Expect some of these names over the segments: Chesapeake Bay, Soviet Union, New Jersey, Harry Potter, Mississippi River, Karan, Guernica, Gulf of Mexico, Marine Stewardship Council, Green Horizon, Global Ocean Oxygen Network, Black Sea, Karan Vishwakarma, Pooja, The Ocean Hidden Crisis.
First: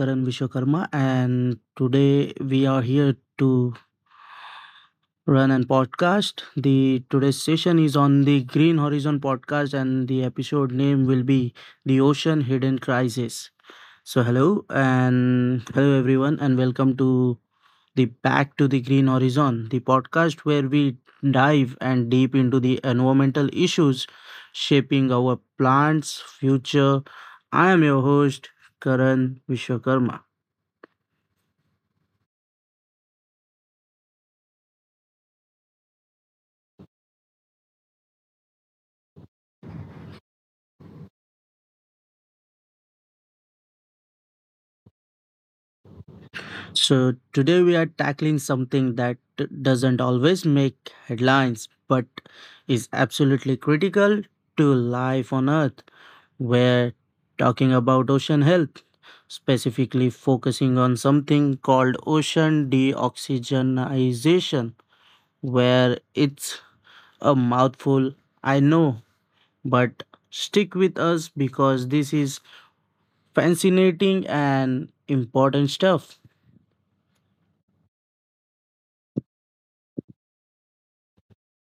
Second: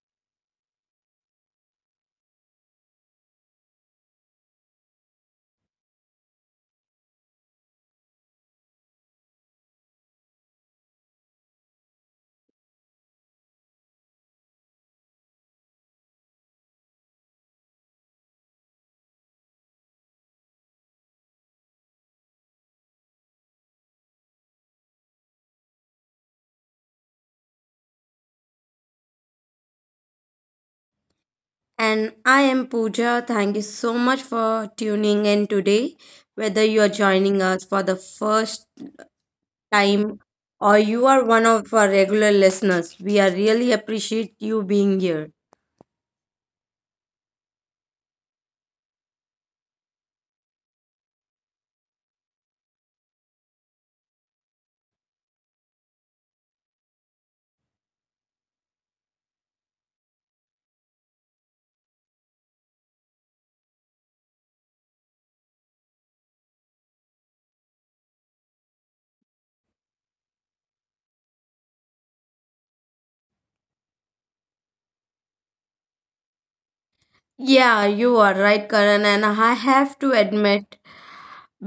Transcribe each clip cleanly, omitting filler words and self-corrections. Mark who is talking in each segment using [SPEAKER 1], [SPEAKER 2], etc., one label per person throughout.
[SPEAKER 1] Karan Vishwakarma, and today we are here to run an podcast. The today's session is on the Green Horizon podcast, and the episode name will be The Ocean Hidden Crisis. So, hello, and hello, everyone, and welcome to the Back to the Green Horizon, the podcast where we dive and deep into the environmental issues shaping our plants' future. I am your host, Karan Vishwakarma.
[SPEAKER 2] And I am Pooja. Thank you so much for tuning in today. Whether you are joining us for the first time or you are one of our regular listeners, we are really appreciate you being here.
[SPEAKER 1] So, today we are tackling something that doesn't always make headlines but is absolutely critical to life on Earth. We're talking about ocean health, specifically focusing on something called ocean deoxygenization, where it's a mouthful, I know, but stick with us because this is fascinating and important stuff.
[SPEAKER 2] Yeah, you are right, Karan. And I have to admit,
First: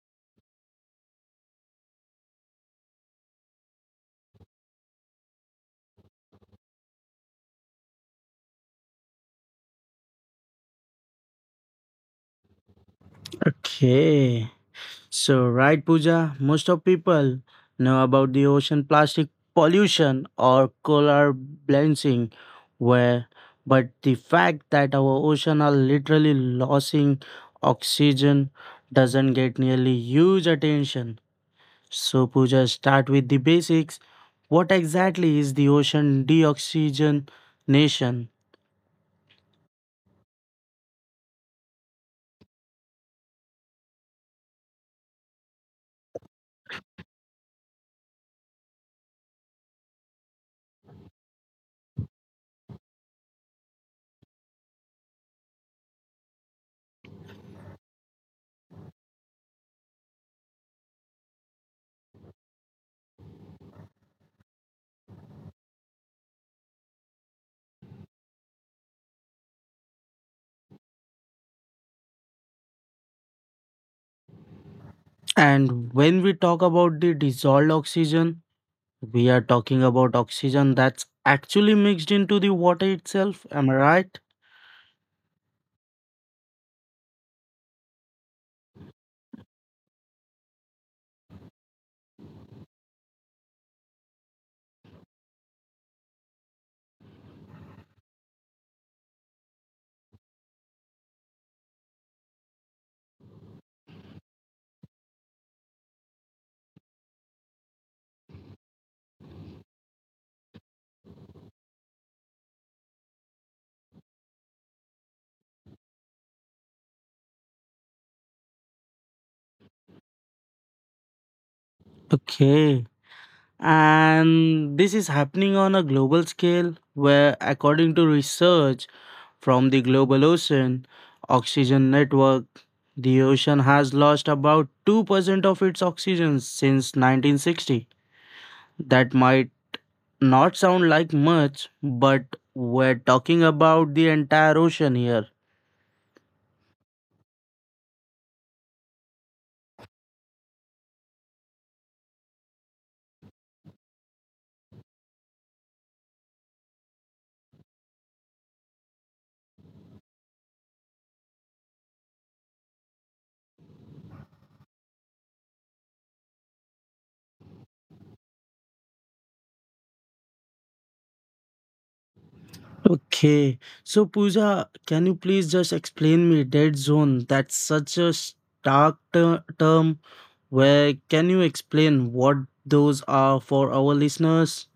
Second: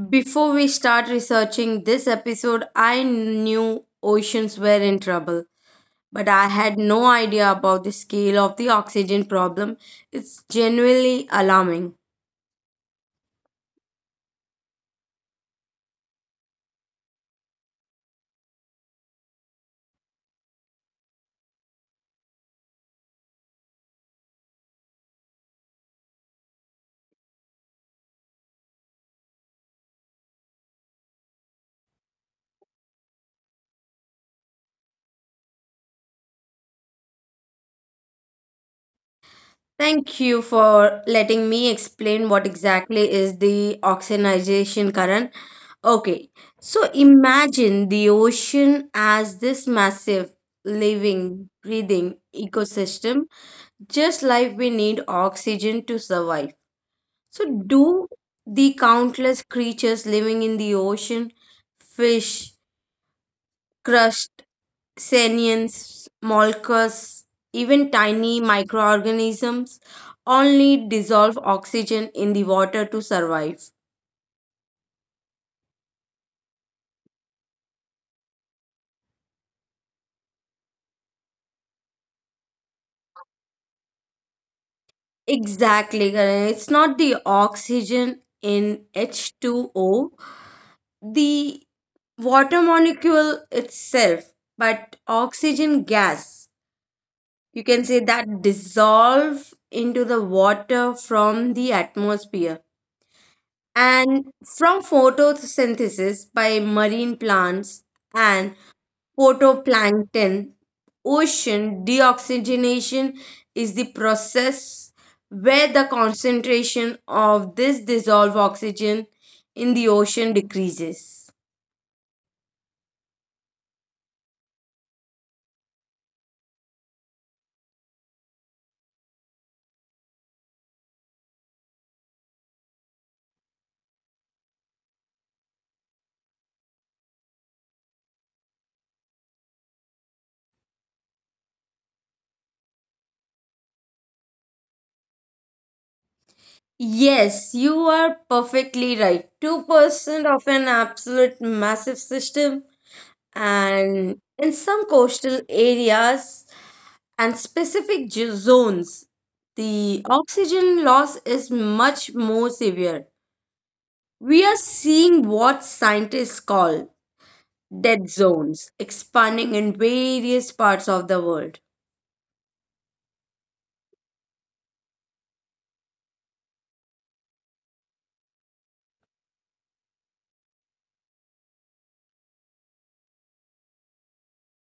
[SPEAKER 2] before we start researching this episode, I knew oceans were in trouble, but I had no idea about the scale of the oxygen problem. It's genuinely alarming.
[SPEAKER 1] Okay. So, right, Pooja, most of people know about the ocean plastic pollution or coral bleaching, where but the fact that our ocean are literally losing oxygen doesn't get nearly huge attention. So, Pooja, start with the basics. What exactly is the ocean deoxygenation?
[SPEAKER 2] Thank you for letting me explain what exactly is the oxygenation current. Okay, so imagine the ocean as this massive living, breathing ecosystem. Just like we need oxygen to survive. So, do the countless creatures living in the ocean, fish, crust, salients, molluscs, even tiny microorganisms all need dissolved oxygen in the water to survive.
[SPEAKER 1] And when we talk about the dissolved oxygen, we are talking about oxygen that's actually mixed into the water itself, am I right?
[SPEAKER 2] Exactly, Karan. It's not the oxygen in H2O, the water molecule itself, but oxygen gas. You can say that dissolve into the water from the atmosphere and from photosynthesis by marine plants and photoplankton. Ocean deoxygenation is the process where the concentration of this dissolved oxygen in the ocean decreases.
[SPEAKER 1] Okay. And this is happening on a global scale where, according to research from the Global Ocean Oxygen Network, the ocean has lost about 2% of its oxygen since 1960. That might not sound like much, but we're talking about the entire ocean here.
[SPEAKER 2] Yes, you are perfectly right. 2% of an absolute massive system, and in some coastal areas and specific zones, the oxygen loss is much more severe. We are seeing what scientists call dead zones expanding in various parts of the world.
[SPEAKER 1] Okay. So, Pooja, can you please just explain me dead zone? That's such a stark term. Where can you explain what those are for our listeners?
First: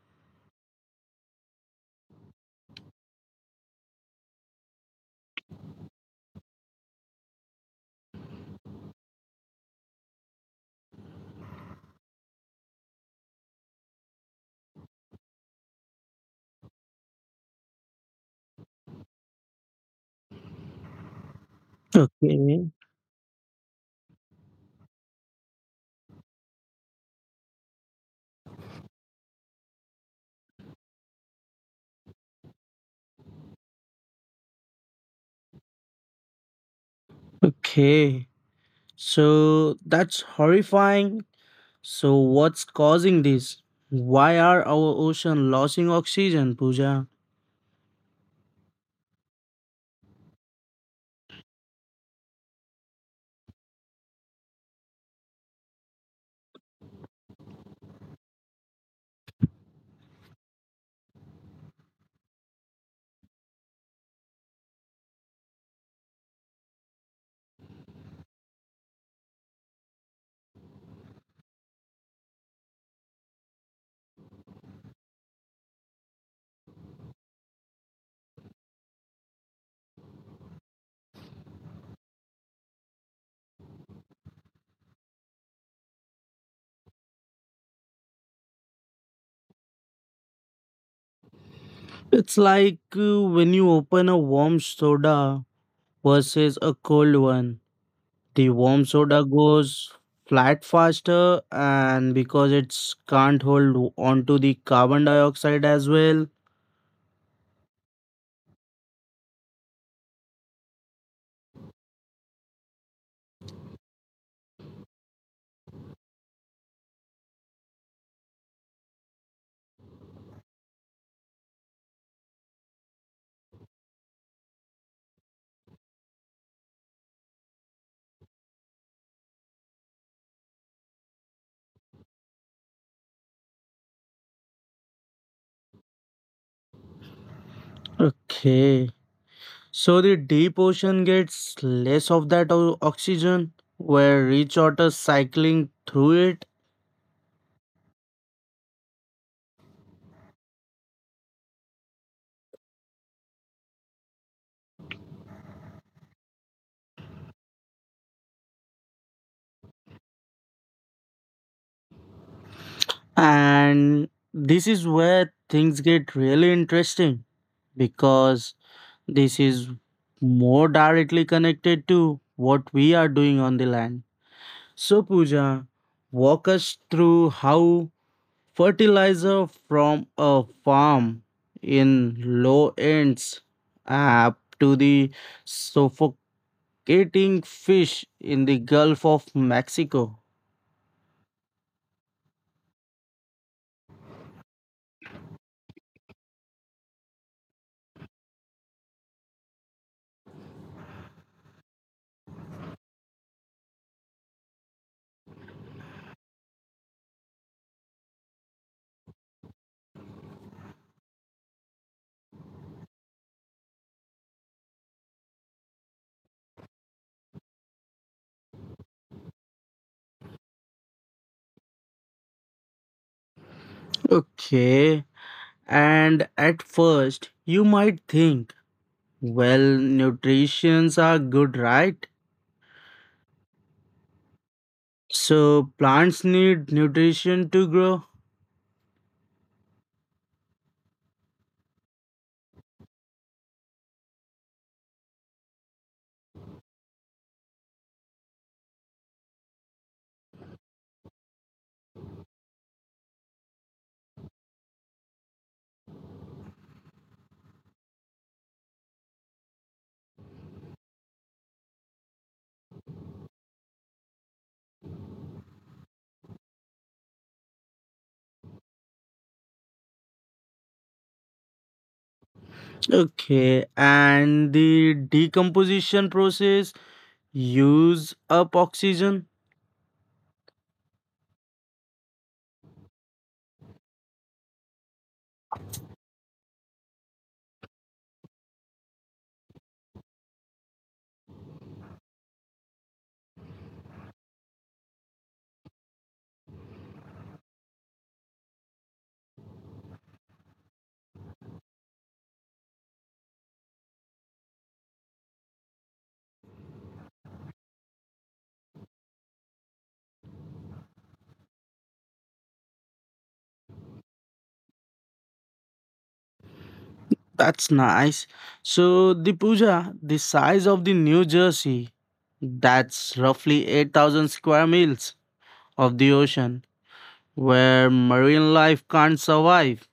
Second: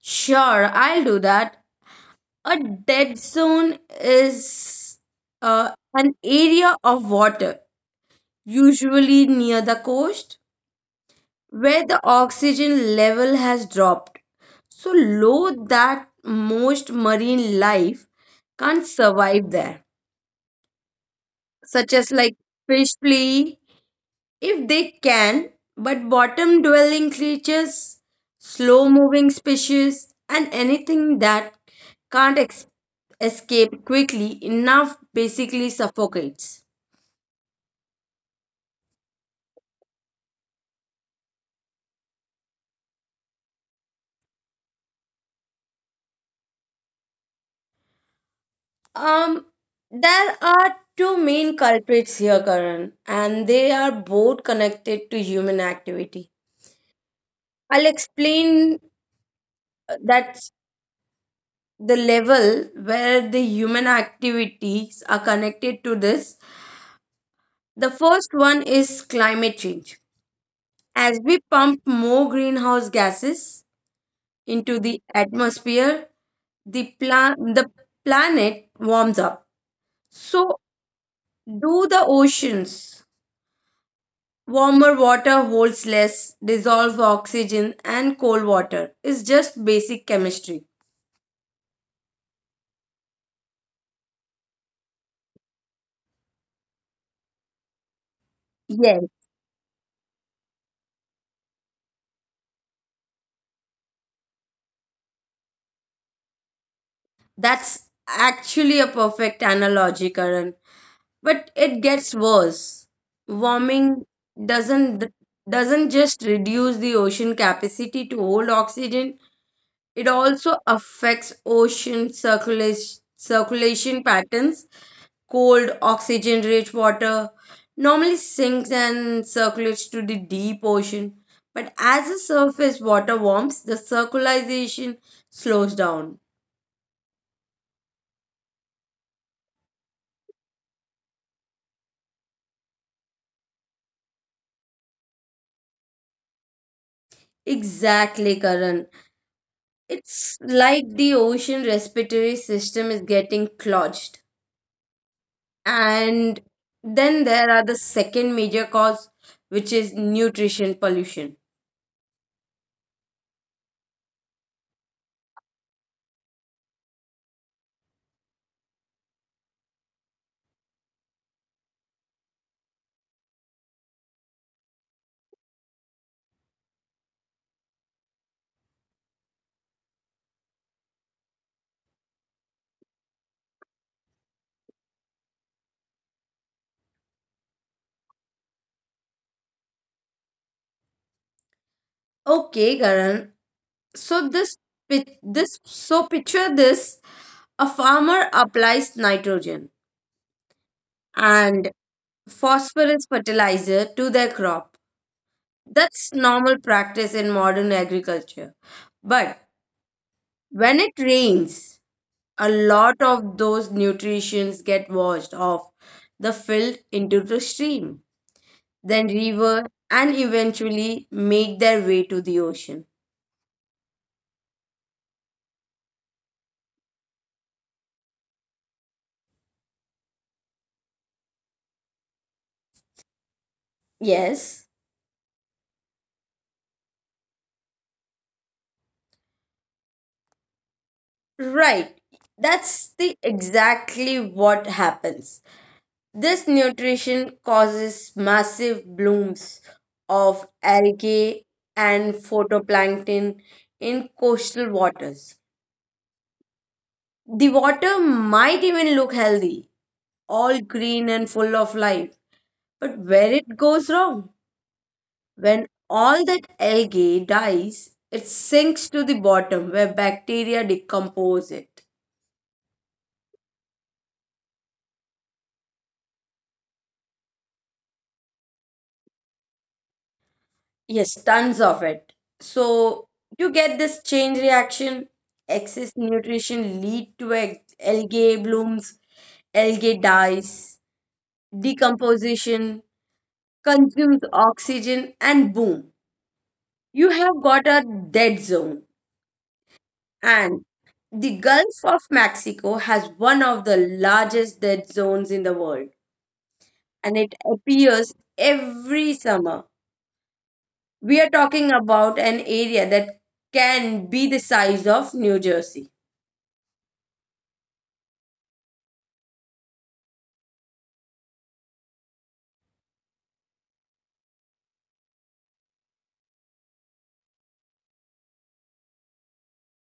[SPEAKER 2] Sure, I'll do that. A dead zone is an area of water, usually near the coast, where the oxygen level has dropped so low that most marine life can't survive there, such as like
[SPEAKER 1] Okay.
[SPEAKER 2] fish flee if they can, but bottom dwelling creatures, slow moving species, and anything that can't ex- escape quickly enough basically suffocates.
[SPEAKER 1] Okay. So that's horrifying. So what's causing this? Why are our ocean losing oxygen, Pooja?
[SPEAKER 2] Um, there are two main culprits here, Karan, and they are both connected to human activity. I'll explain that's the level where the human activities are connected to this. The first one is climate change. As we pump more greenhouse gases into the atmosphere, the planet warms up. So do the oceans. Warmer water holds less dissolved oxygen and cold water. Is just basic chemistry.
[SPEAKER 1] It's like when you open a warm soda versus a cold one. The warm soda
[SPEAKER 2] Yes.
[SPEAKER 1] goes flat faster and because it's can't hold onto the carbon dioxide as well.
[SPEAKER 2] That's actually a perfect analogy, Karan. But it gets worse. Warming doesn't doesn't just reduce the ocean capacity to hold oxygen. It also affects ocean circulation patterns. Cold, oxygen rich water normally sinks and circulates to the deep ocean. But as the surface water warms, the circulation slows down.
[SPEAKER 1] Okay. So the deep ocean gets less of that oxygen where rich water cycling through it.
[SPEAKER 2] Exactly, Karan. It's like the ocean respiratory system is getting clogged. And then there are the second major cause, which is nutrition pollution.
[SPEAKER 1] And this is where things get really interesting because this is more directly connected to what we are doing on the land. So, Pooja, walk us through how fertilizer from a farm in low ends up to the suffocating fish in the Gulf of Mexico.
[SPEAKER 2] Okay, Karan. So this pic- this so picture this: a farmer applies nitrogen and phosphorus fertilizer to their crop. That's normal practice in modern agriculture. But when it rains, a lot of those nutrients get washed off the field into the stream, then river, and eventually make their way to the ocean.
[SPEAKER 1] Okay, and at first you might think, well, nutrients are good, right?
[SPEAKER 2] Yes.
[SPEAKER 1] So plants need nutrition to grow.
[SPEAKER 2] Right. That's the exactly what happens. This nutrition causes massive blooms of algae and photoplankton in coastal waters. The water might even look healthy, all green and full of life. But where it goes wrong, when all that algae dies, it sinks to the bottom where bacteria decompose it.
[SPEAKER 1] Okay, and the decomposition process use up oxygen.
[SPEAKER 2] Yes, tons of it. So you get this chain reaction. Excess nutrition lead to algae blooms, algae dies, decomposition, consumes oxygen, and boom, you have got a dead zone. And the Gulf of Mexico has one of the largest dead zones in the world, and it appears every summer. We are talking about an area that can be the size of New Jersey.
[SPEAKER 1] That's nice. So, the Puja, the size of the New Jersey, that's roughly 8,000 square miles of the ocean where marine life can't survive.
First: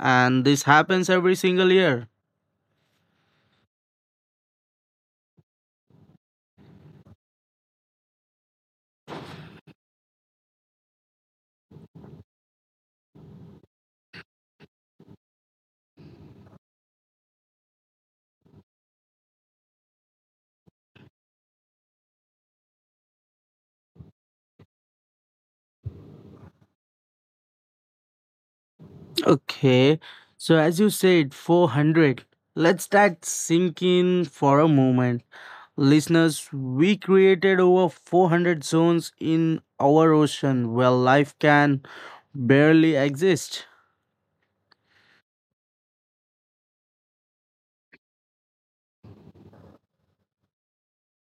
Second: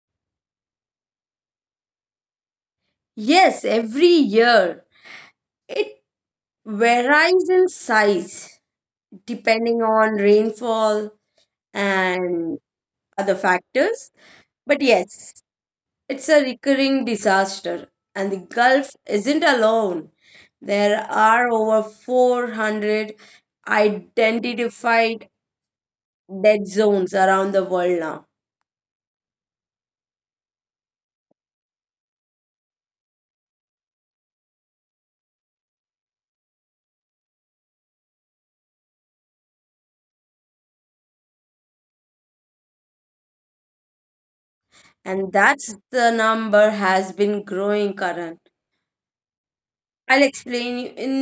[SPEAKER 1] And this happens every single year.
[SPEAKER 2] Yes, every year it varies in size depending on rainfall and other factors. But yes, it's a recurring disaster, and the Gulf isn't alone. There are over 400 identified dead zones around the world now,
[SPEAKER 1] Okay, so as you said, 400. Let's that sink in for a moment. Listeners, we created over 400 zones in our ocean where life can barely exist.
[SPEAKER 2] and that's the number has been growing current. I'll explain you, in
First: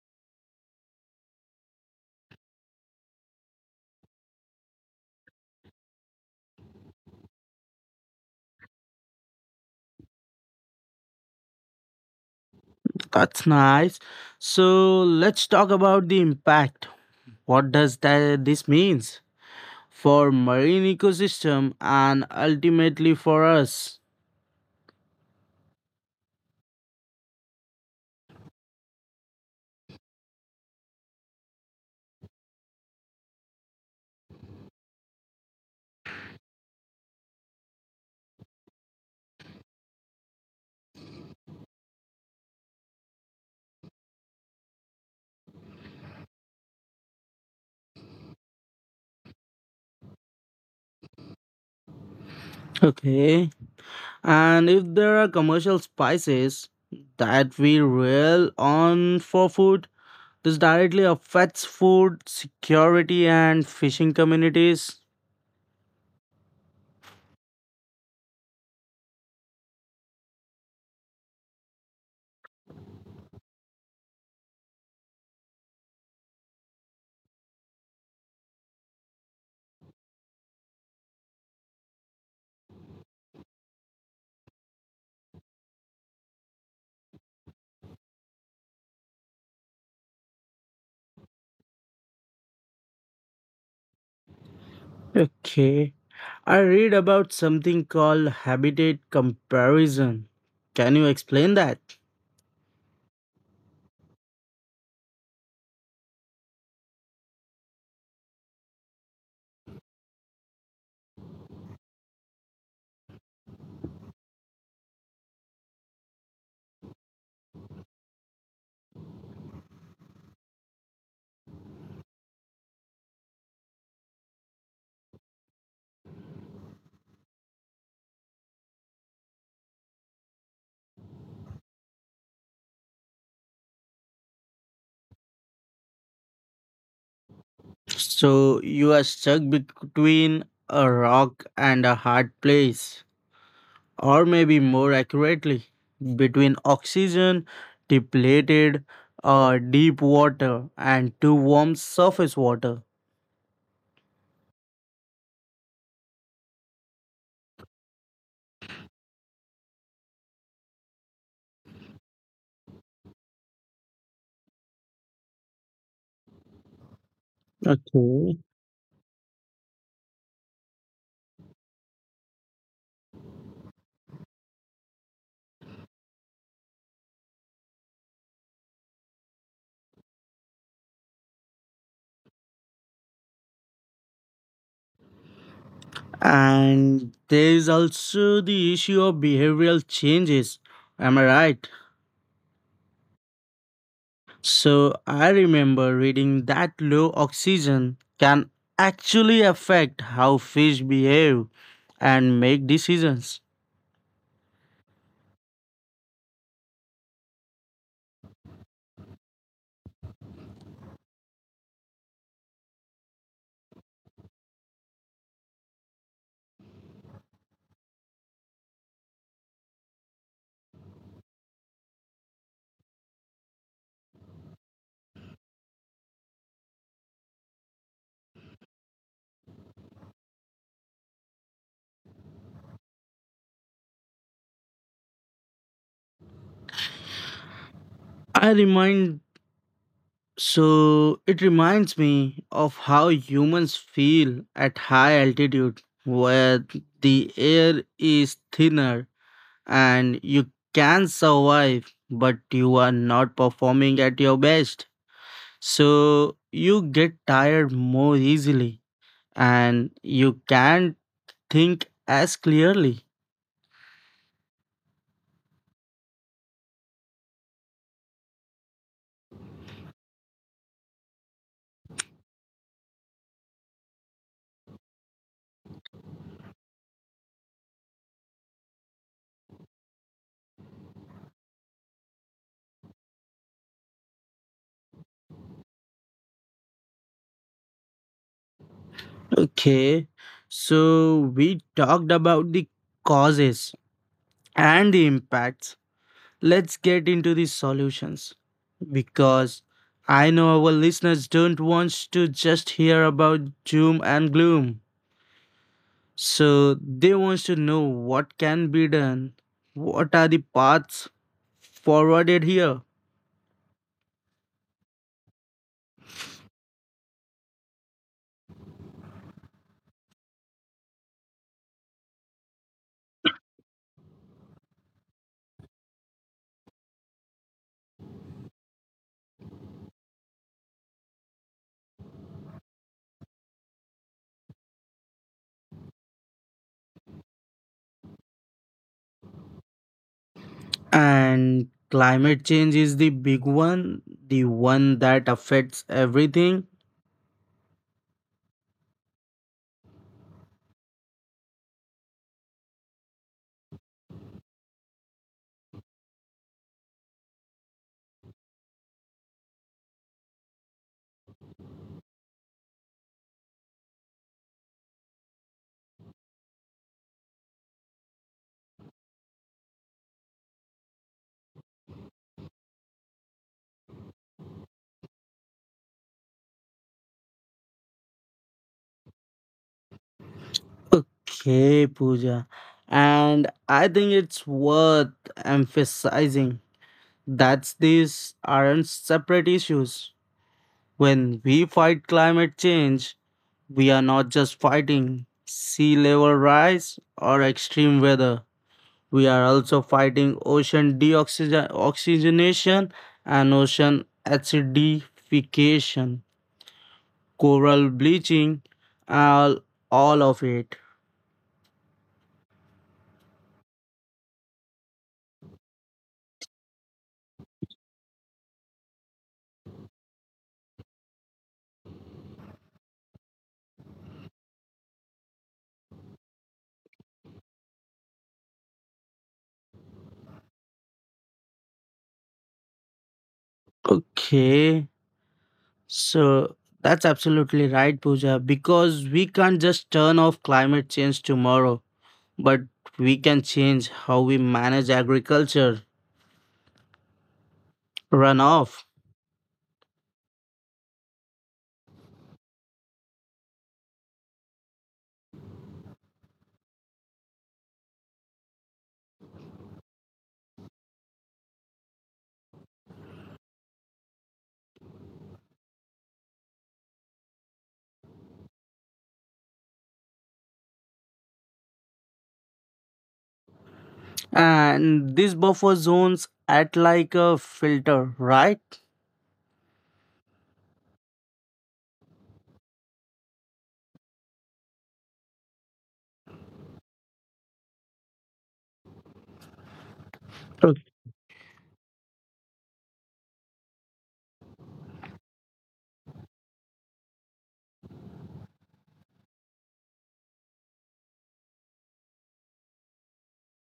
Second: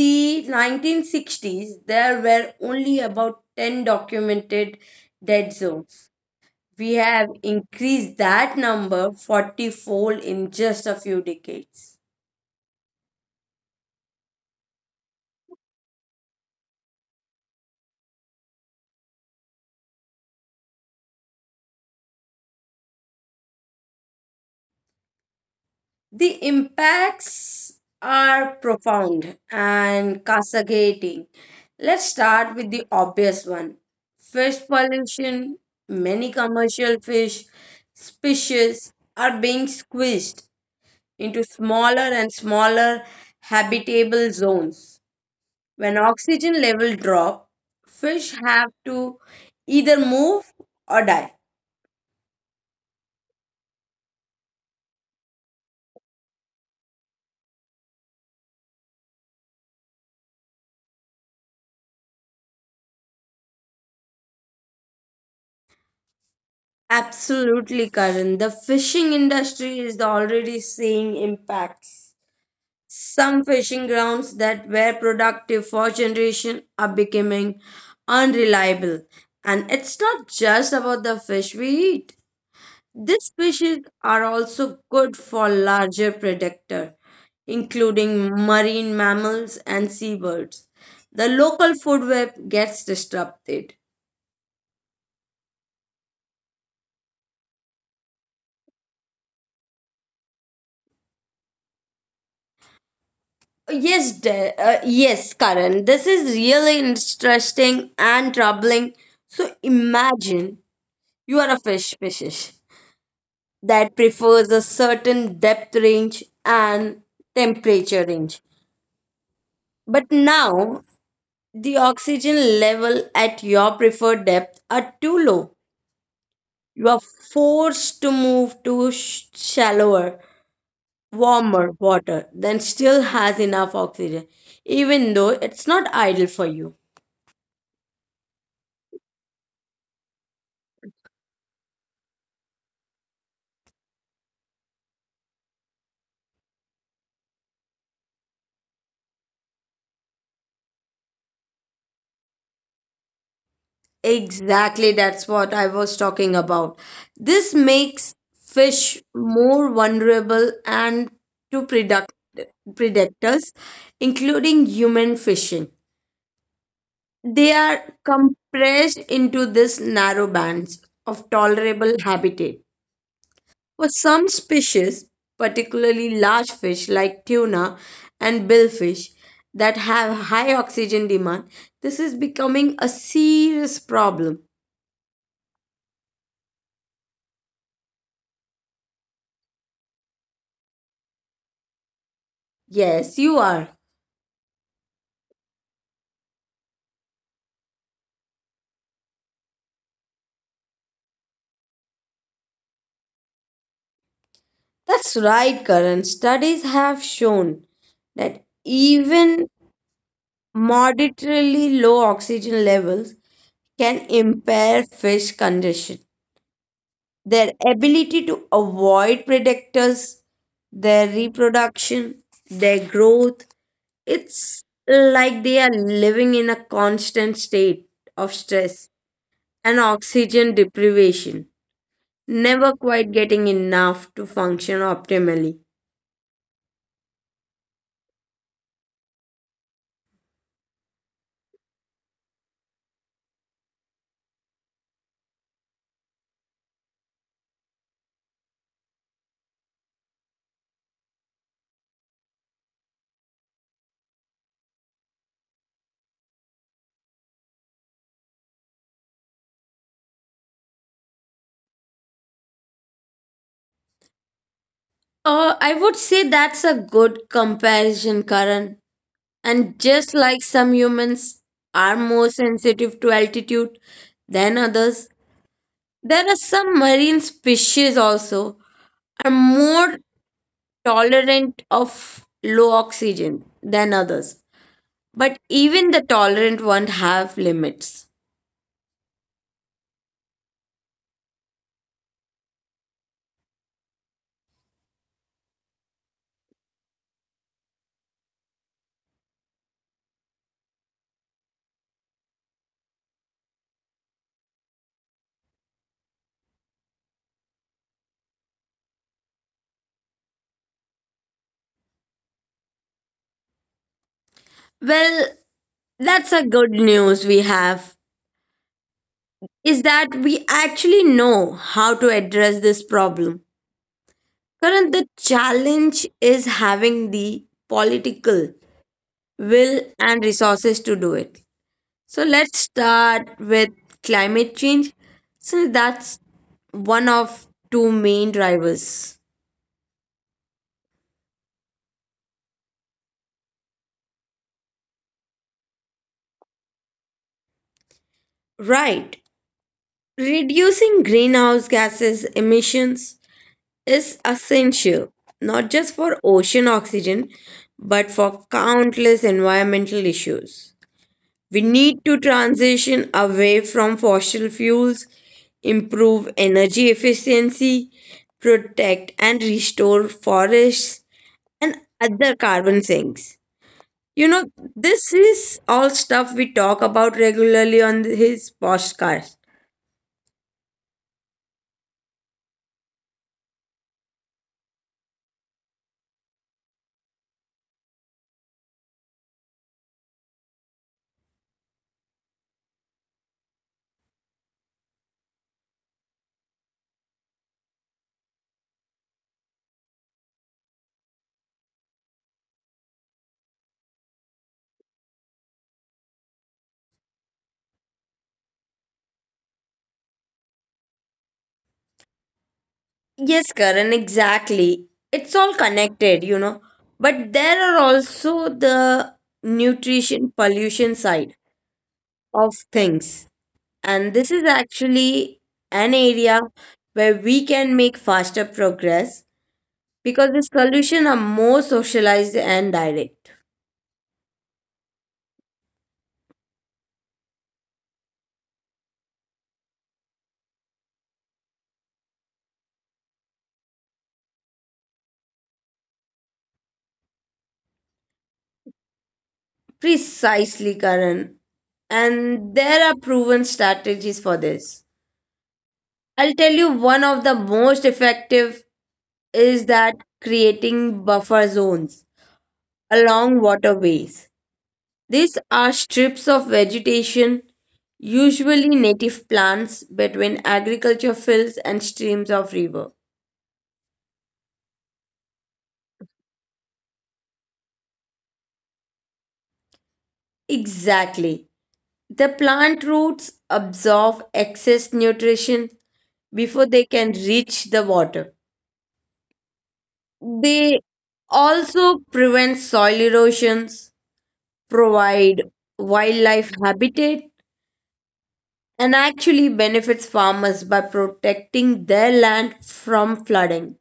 [SPEAKER 2] the 1960s there were only about 10 documented dead zones. We have increased that number 40 fold in just a few decades.
[SPEAKER 1] That's nice. So let's talk about the impact. What does that this means for marine ecosystem and ultimately for us?
[SPEAKER 2] The impacts are profound and cascading. Let's start with the obvious one: fish pollution. Many commercial fish species are being squeezed into smaller and smaller habitable zones. When oxygen level drop, fish have to either move or die.
[SPEAKER 1] Okay. And if there are commercial spices that we rely on for food, this directly affects food security and fishing communities.
[SPEAKER 2] Absolutely, Karan. The fishing industry is already seeing impacts. Some fishing grounds that were productive for generation are becoming unreliable. And it's not just about the fish we eat. These species are also good for larger predators, including marine mammals and seabirds. The local food web gets disrupted.
[SPEAKER 1] Okay. I read about something called habitat comparison. Can you explain that?
[SPEAKER 2] Yes, Karan. This is really interesting and troubling. So imagine you are a fish species that prefers a certain depth range and temperature range. But now, the oxygen level at your preferred depth are too low. You are forced to move to shallower, warmer water that still has enough oxygen, even though it's not ideal for you.
[SPEAKER 1] So you are stuck between a rock and a hard place, or maybe more accurately, between oxygen depleted deep water and too warm surface water.
[SPEAKER 2] Exactly, that's what I was talking about. This makes fish more vulnerable and to product, predators, including human fishing. They are
[SPEAKER 1] Okay.
[SPEAKER 2] compressed into these narrow bands of tolerable habitat. For some species, particularly large fish like tuna and billfish that have high oxygen demand, this is becoming a serious problem.
[SPEAKER 1] And there is also the issue of behavioral changes. Am I right?
[SPEAKER 2] Yes, you are.
[SPEAKER 1] So I remember reading that low oxygen can actually affect how fish behave and make decisions.
[SPEAKER 2] That's right, Karan. Studies have shown that even moderately low oxygen levels can impair fish condition, their ability to avoid predators, their reproduction, their growth. It's like they are living in a constant state of stress and oxygen deprivation, never quite getting enough to function optimally.
[SPEAKER 1] I remind so it reminds me of how humans feel at high altitude where the air is thinner and you can survive, but you are not performing at your best. So you get tired more easily and you can't think as clearly.
[SPEAKER 2] I would say that's a good comparison, Karan. And just like some humans are more sensitive to altitude than others, there are some marine species also are more tolerant of low oxygen than others. But even the tolerant ones have limits.
[SPEAKER 1] Okay, so we talked about the causes and the impacts. Let's get into the solutions because I know our listeners don't want to just hear about doom and gloom. So they wants to know what can be done, what are the paths forwarded here.
[SPEAKER 2] Well, that's a good news we have is that we actually know how to address this problem. Current, the challenge is having the political will and resources to do it. So let's start with climate change, since that's one of two main drivers.
[SPEAKER 1] And climate change is the big one, the one that affects everything.
[SPEAKER 2] Right. Reducing greenhouse gases emissions is essential, not just for ocean oxygen, but for countless environmental issues. We need to transition away from fossil fuels, improve energy efficiency, protect and restore forests, and other carbon sinks. You know, this is all stuff we talk about regularly on his podcast.
[SPEAKER 1] Okay, Pooja. And I think it's worth emphasizing that these aren't separate issues. When we fight climate change, we are not just fighting sea level rise or extreme weather. We are also fighting oxygenation and ocean acidification, coral bleaching, all, all of it.
[SPEAKER 2] Yes, Karan, exactly. It's all connected, you know. But there are also the nutrition pollution side of things. And this is actually an area where we can make faster progress because the solutions are more socialized and direct.
[SPEAKER 1] Okay, so that's absolutely right, Pooja, because we can't just turn off climate change tomorrow, but we can change how we manage agriculture runoff.
[SPEAKER 2] Precisely, Karan. And there are proven strategies for this. I'll tell you one of the most effective is that creating buffer zones along waterways. These are strips of vegetation, usually native plants, between agriculture fields and streams of river.
[SPEAKER 1] And these buffer zones act like a filter, right?
[SPEAKER 2] Exactly. The plant roots absorb excess nutrition before they can reach the water. They also prevent soil erosions, provide wildlife habitat, and actually benefits farmers by protecting their land from flooding.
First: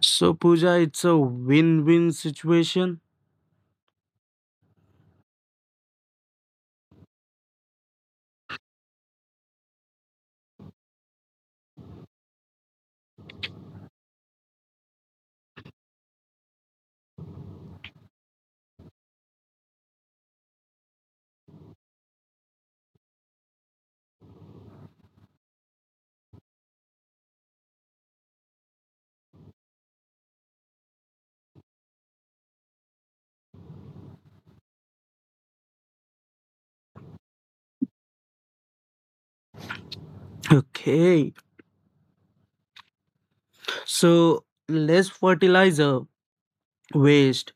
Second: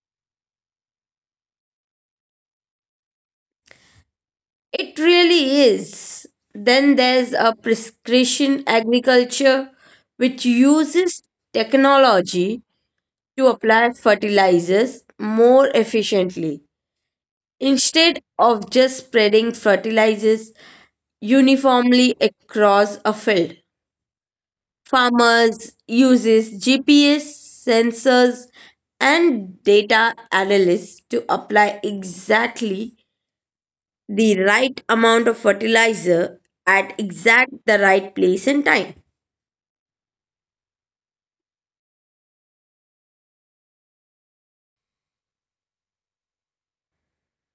[SPEAKER 1] So, Pooja, it's a win win situation.
[SPEAKER 2] It really is. Then there's a prescription agriculture, which uses technology to apply fertilizers more efficiently. Instead of just spreading fertilizers uniformly across a field, farmers uses GPS sensors and data analysts to apply exactly the right amount of fertilizer at exact the right place and time.
[SPEAKER 1] Okay. So, less fertilizer waste,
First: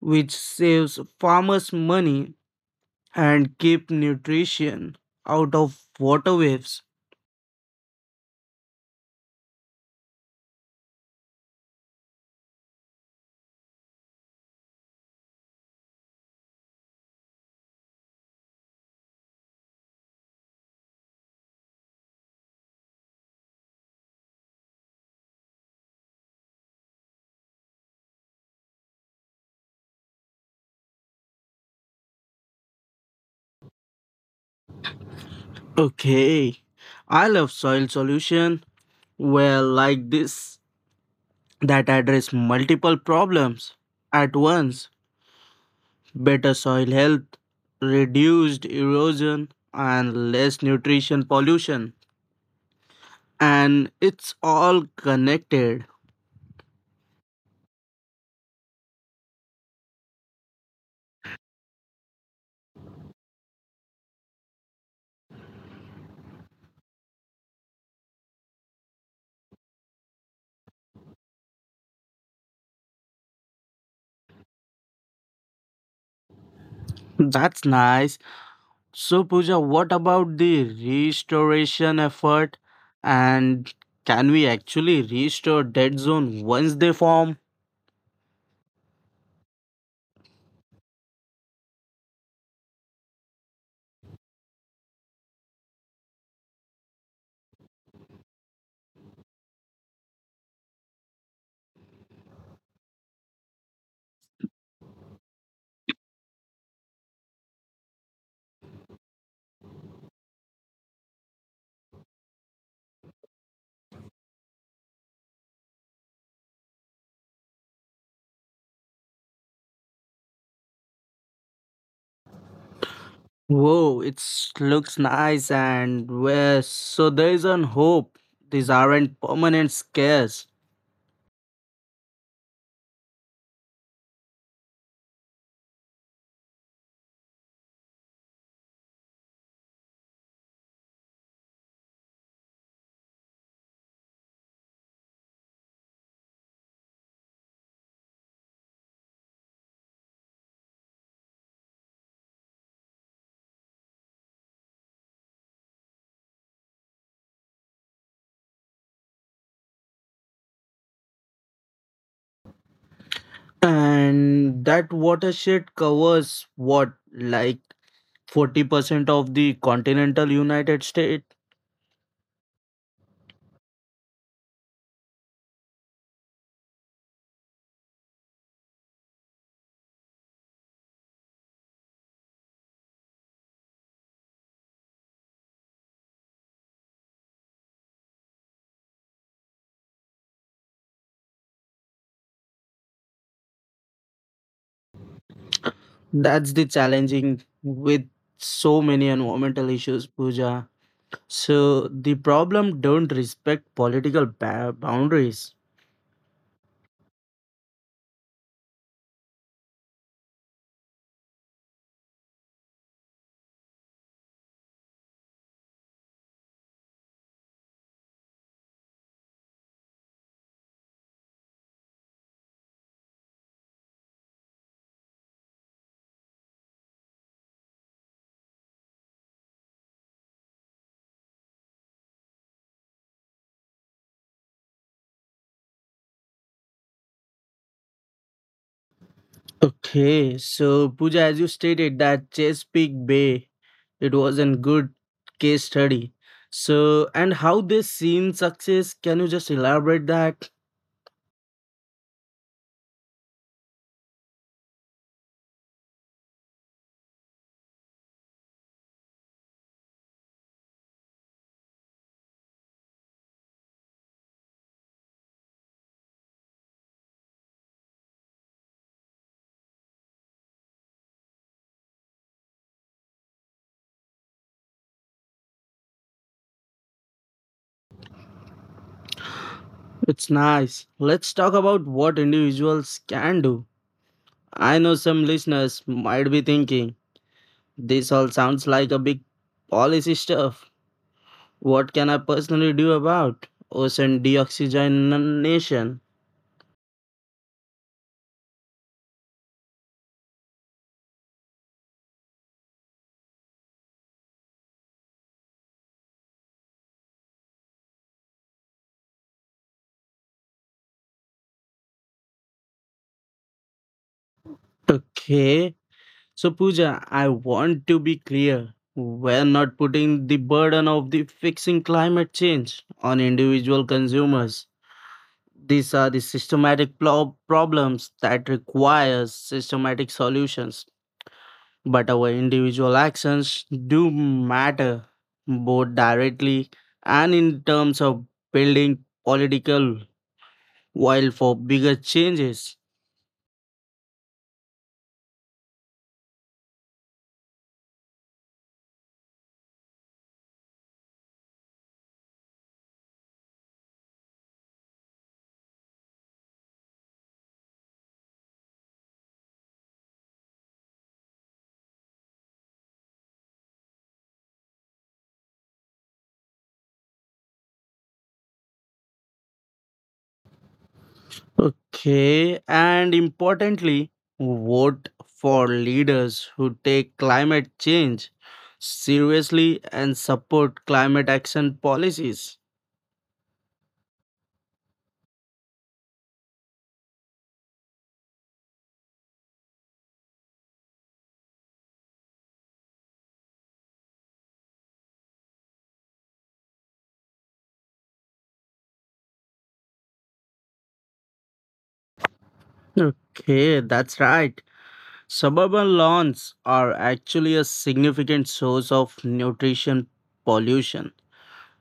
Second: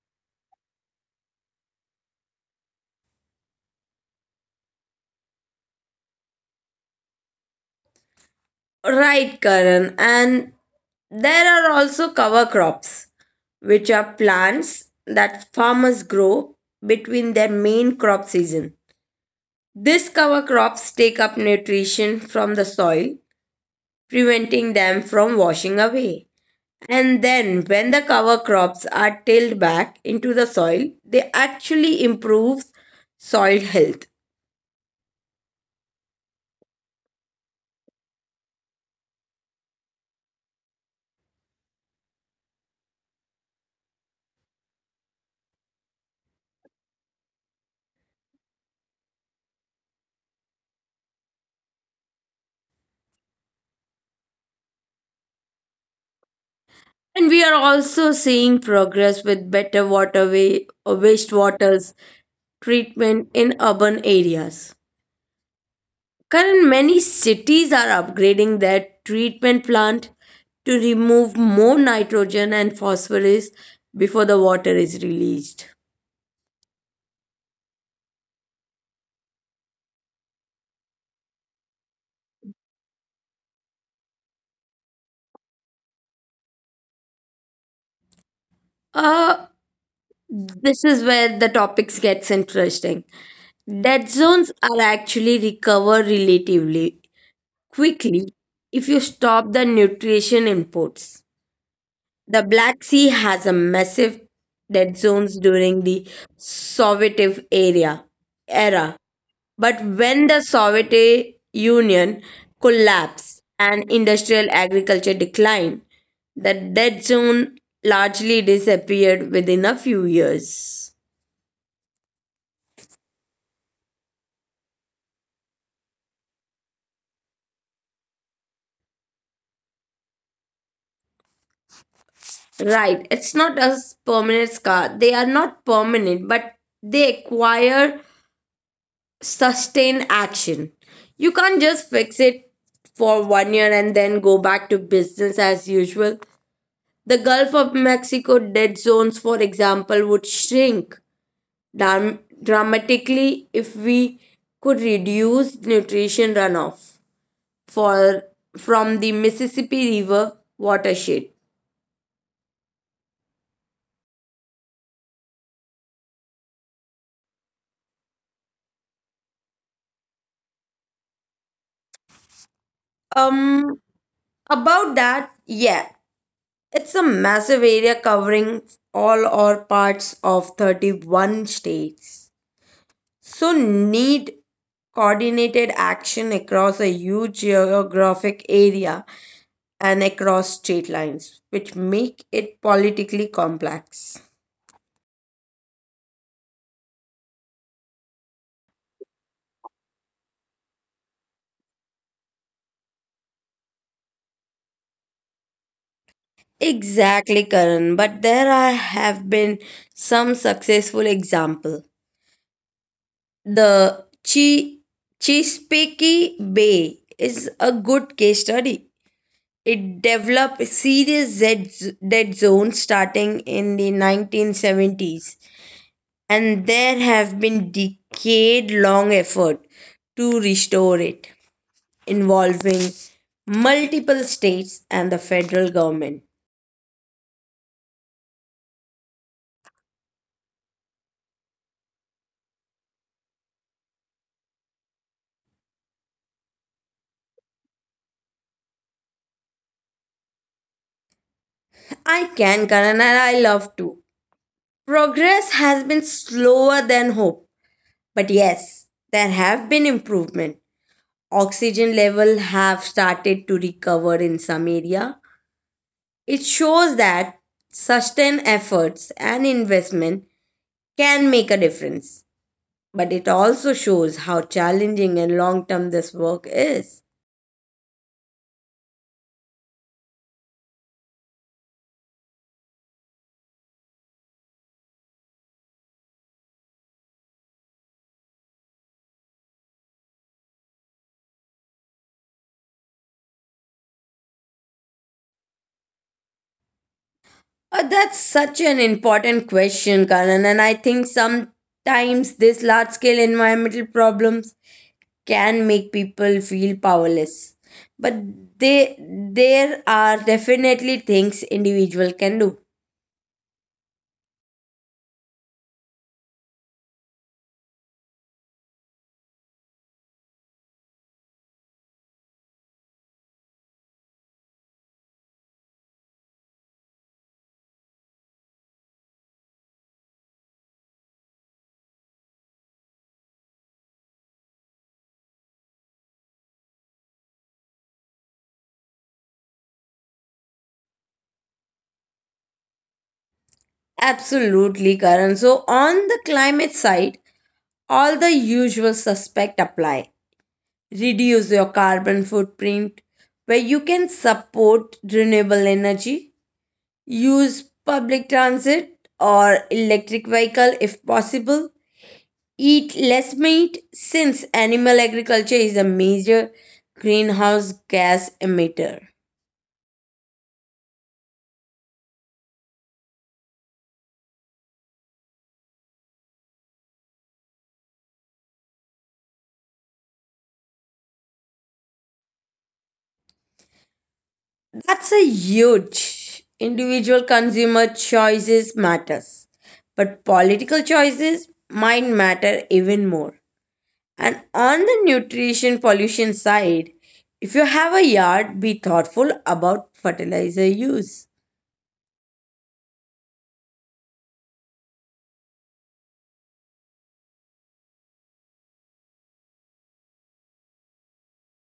[SPEAKER 1] which saves farmers money and keep nutrition out of waterways.
[SPEAKER 2] Right, Karan. And there are also cover crops, which are plants that farmers grow between their main crop season. These cover crops take up nutrition from the soil, preventing them from washing away. And then, when the cover crops are tilled back into the soil, they actually improve soil health.
[SPEAKER 1] Okay. I love soil solution. Well, like this, that address multiple problems at once. Better soil health, reduced erosion, and less nutrition pollution. And it's all connected.
[SPEAKER 2] And we are also seeing progress with better waterway or wastewaters treatment in urban areas. Current many cities are upgrading their treatment plant to remove more nitrogen and phosphorus before the water is released.
[SPEAKER 1] That's nice. So, Pooja, what about the restoration effort? And can we actually restore dead zone once they form?
[SPEAKER 2] Uh, this is where the topics gets interesting. Dead zones are actually recover relatively quickly if you stop the nutrition imports. The Black Sea has a massive dead zones during the Soviet area era. But when the Soviet Union collapsed and industrial agriculture declined, the dead zone largely disappeared within a few years.
[SPEAKER 1] Whoa, it looks nice and well. So there is an hope. These aren't permanent scares.
[SPEAKER 2] Right, it's not a permanent scar. They are not permanent, but they acquire sustain action. You can't just fix it for 1 year and then go back to business as usual. The Gulf of Mexico dead zones, for example, would shrink dramatically if we could reduce nutrition runoff for from the Mississippi River watershed.
[SPEAKER 1] And that watershed covers what, like 40% of the continental United States?
[SPEAKER 2] Um, about that, yeah, it's a massive area covering all or parts of 31 states. So, need coordinated action across a huge geographic area and across state lines, which make it politically complex.
[SPEAKER 1] That's the challenging with so many environmental issues, Pooja. So the problem don't respect political boundaries.
[SPEAKER 2] Exactly, Karan. But there are, have been some successful example. The Chi Chesapeake Bay is a good case study. It developed serious dead zones starting in the 1970s, and there have been decade long effort to restore it involving multiple states and the federal government.
[SPEAKER 1] Okay, so Pooja, as you stated that Chesapeake Bay, it was a good case study. So and how this seen success? Can you just elaborate that?
[SPEAKER 2] I can, Karan, and I love to. Progress has been slower than hope, but yes, there have been improvement. Oxygen level have started to recover in some area. It shows that sustained efforts and investment can make a difference, but it also shows how challenging and long term this work is.
[SPEAKER 1] It's nice. Let's talk about what individuals can do. I know some listeners might be thinking. This all sounds like a big policy stuff. What can I personally do about ocean deoxygenation?
[SPEAKER 2] That's such an important question, Karan, and I think sometimes these large scale environmental problems can make people feel powerless. But they, there are definitely things individual can do.
[SPEAKER 1] Okay, so Pooja, I want to be clear. We're not putting the burden of the fixing climate change on individual consumers. These are the systematic problems that require systematic solutions. But our individual actions do matter, both directly and in terms of building political will for bigger changes.
[SPEAKER 2] Absolutely, Karan. So on the climate side, all the usual suspect apply: reduce your carbon footprint, where you can support renewable energy, use public transit or electric vehicle if possible, eat less meat since animal agriculture is a major greenhouse gas emitter.
[SPEAKER 1] Okay, and importantly, vote for leaders who take climate change seriously and support climate action policies.
[SPEAKER 2] That's a huge individual consumer choices matters, but political choices might matter even more. And on the nutrition pollution side, if you have a yard, be thoughtful about fertilizer use.
[SPEAKER 1] Okay, that's right. Suburban lawns are actually a significant source of nutrition pollution.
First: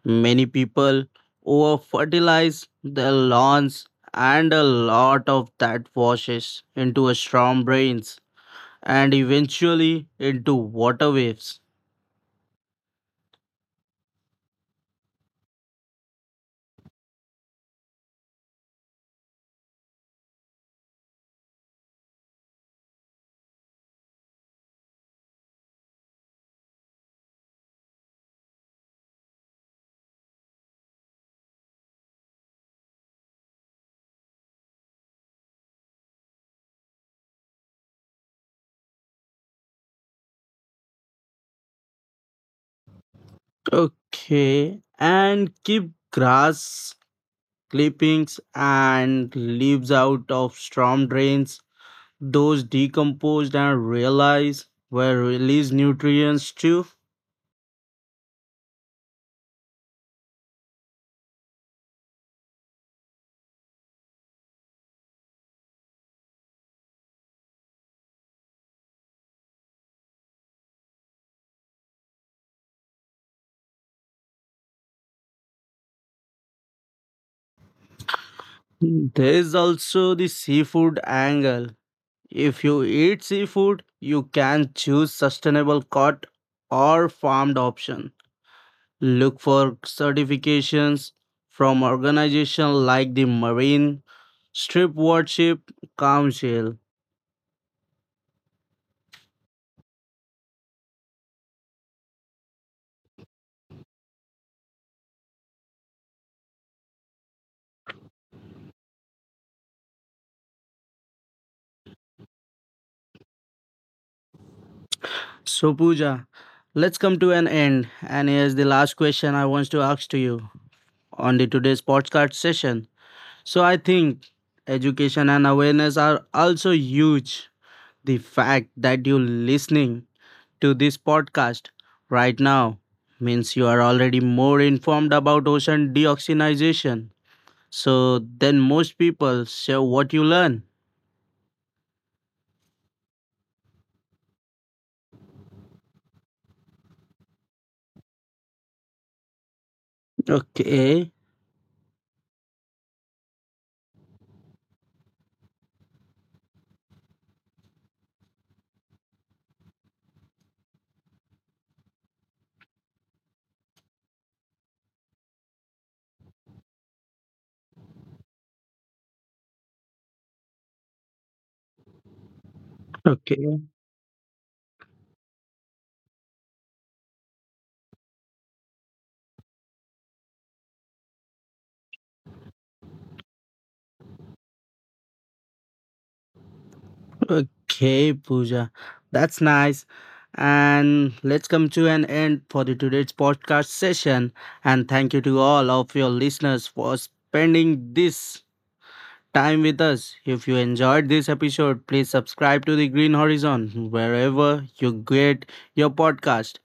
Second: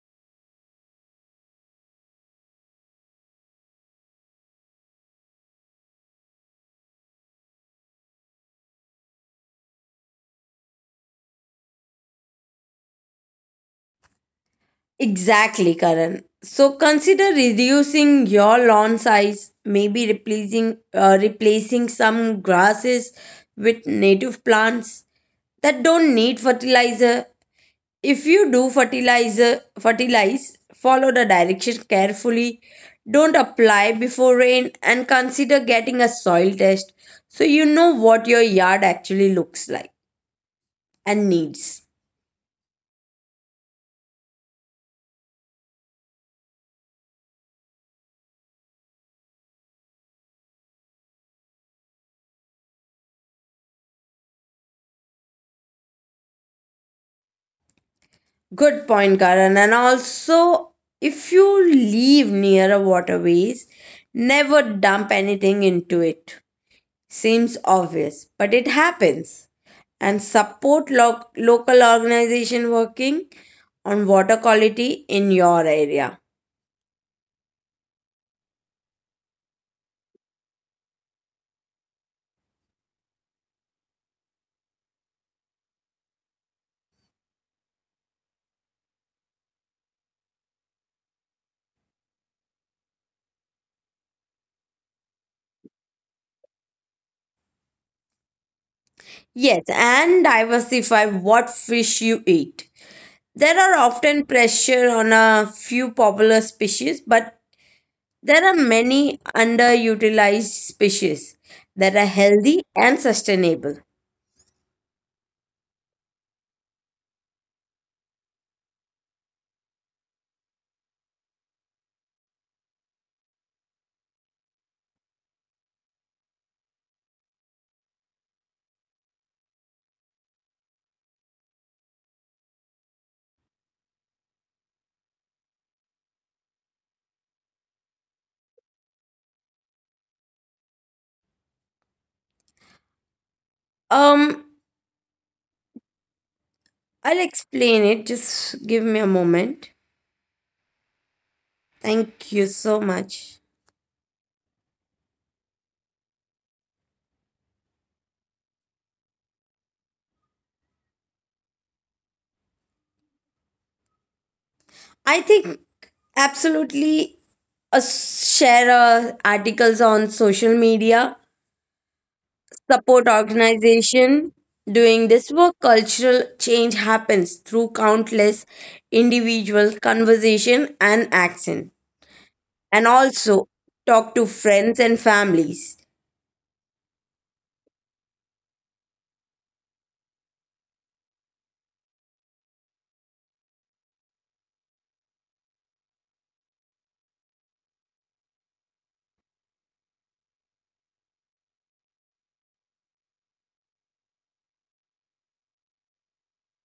[SPEAKER 1] Many people over fertilize their lawns, and a lot of that washes into a storm drains and eventually into water waves.
[SPEAKER 2] Exactly, Karan. So consider reducing your lawn size, maybe replacing some grasses with native plants that don't need fertilizer. If you do fertilizer fertilize, follow the direction carefully. Don't apply before rain and consider getting a soil test so you know what your yard actually looks like and needs.
[SPEAKER 1] Okay, and keep grass clippings and leaves out of storm drains. Those decomposed and realize were released nutrients too.
[SPEAKER 2] Good point, Karan. And also, if you live near a waterways, never dump anything into it. Seems obvious, but it happens. And support local organization working on water quality in your area.
[SPEAKER 1] There is also the seafood angle. If you eat seafood, you can choose sustainable caught or farmed option. Look for certifications from organizations like the Marine Strip Warship Council.
[SPEAKER 2] Yes, and diversify what fish you eat. There are often pressure on a few popular species, but there are many underutilized species that are healthy and sustainable.
[SPEAKER 1] So Pooja, let's come to an end. And here's the last question I want to ask to you on the today's podcast session. So I think education and awareness are also huge. The fact that you listening to this podcast right now means you are already more informed about ocean deoxygenization. So then most people share what you learn.
[SPEAKER 2] Um, I'll explain it. Just give me a moment.
[SPEAKER 1] Okay.
[SPEAKER 2] Thank you so much. I think absolutely share articles on social media, support
[SPEAKER 1] Okay.
[SPEAKER 2] organization doing this work. Cultural change happens through countless individual conversation and action. And also talk to friends and families.
[SPEAKER 1] Okay, Pooja. That's nice. And let's come to an end for the today's podcast session. And thank you to all of your listeners for spending this time with us. If you enjoyed this episode, please subscribe to the Green Horizon wherever you get your podcast.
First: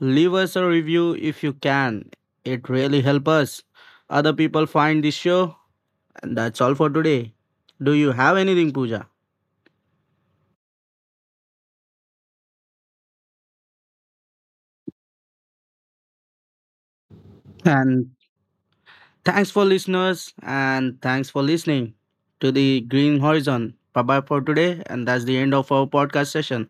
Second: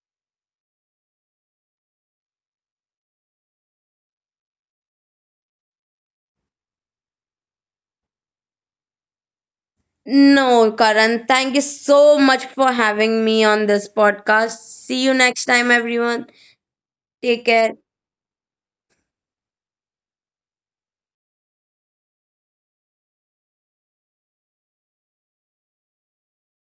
[SPEAKER 1] Leave us a review if you can. It really helps us. Other people find this show. And that's all for today. Do you have anything, Pooja?
[SPEAKER 2] No, Karan, thank you so much for having me on this podcast. See you next time, everyone. Take care.
[SPEAKER 1] And thanks for listeners and thanks for listening to the Green Horizon. Bye bye for today, and that's the end of our podcast session.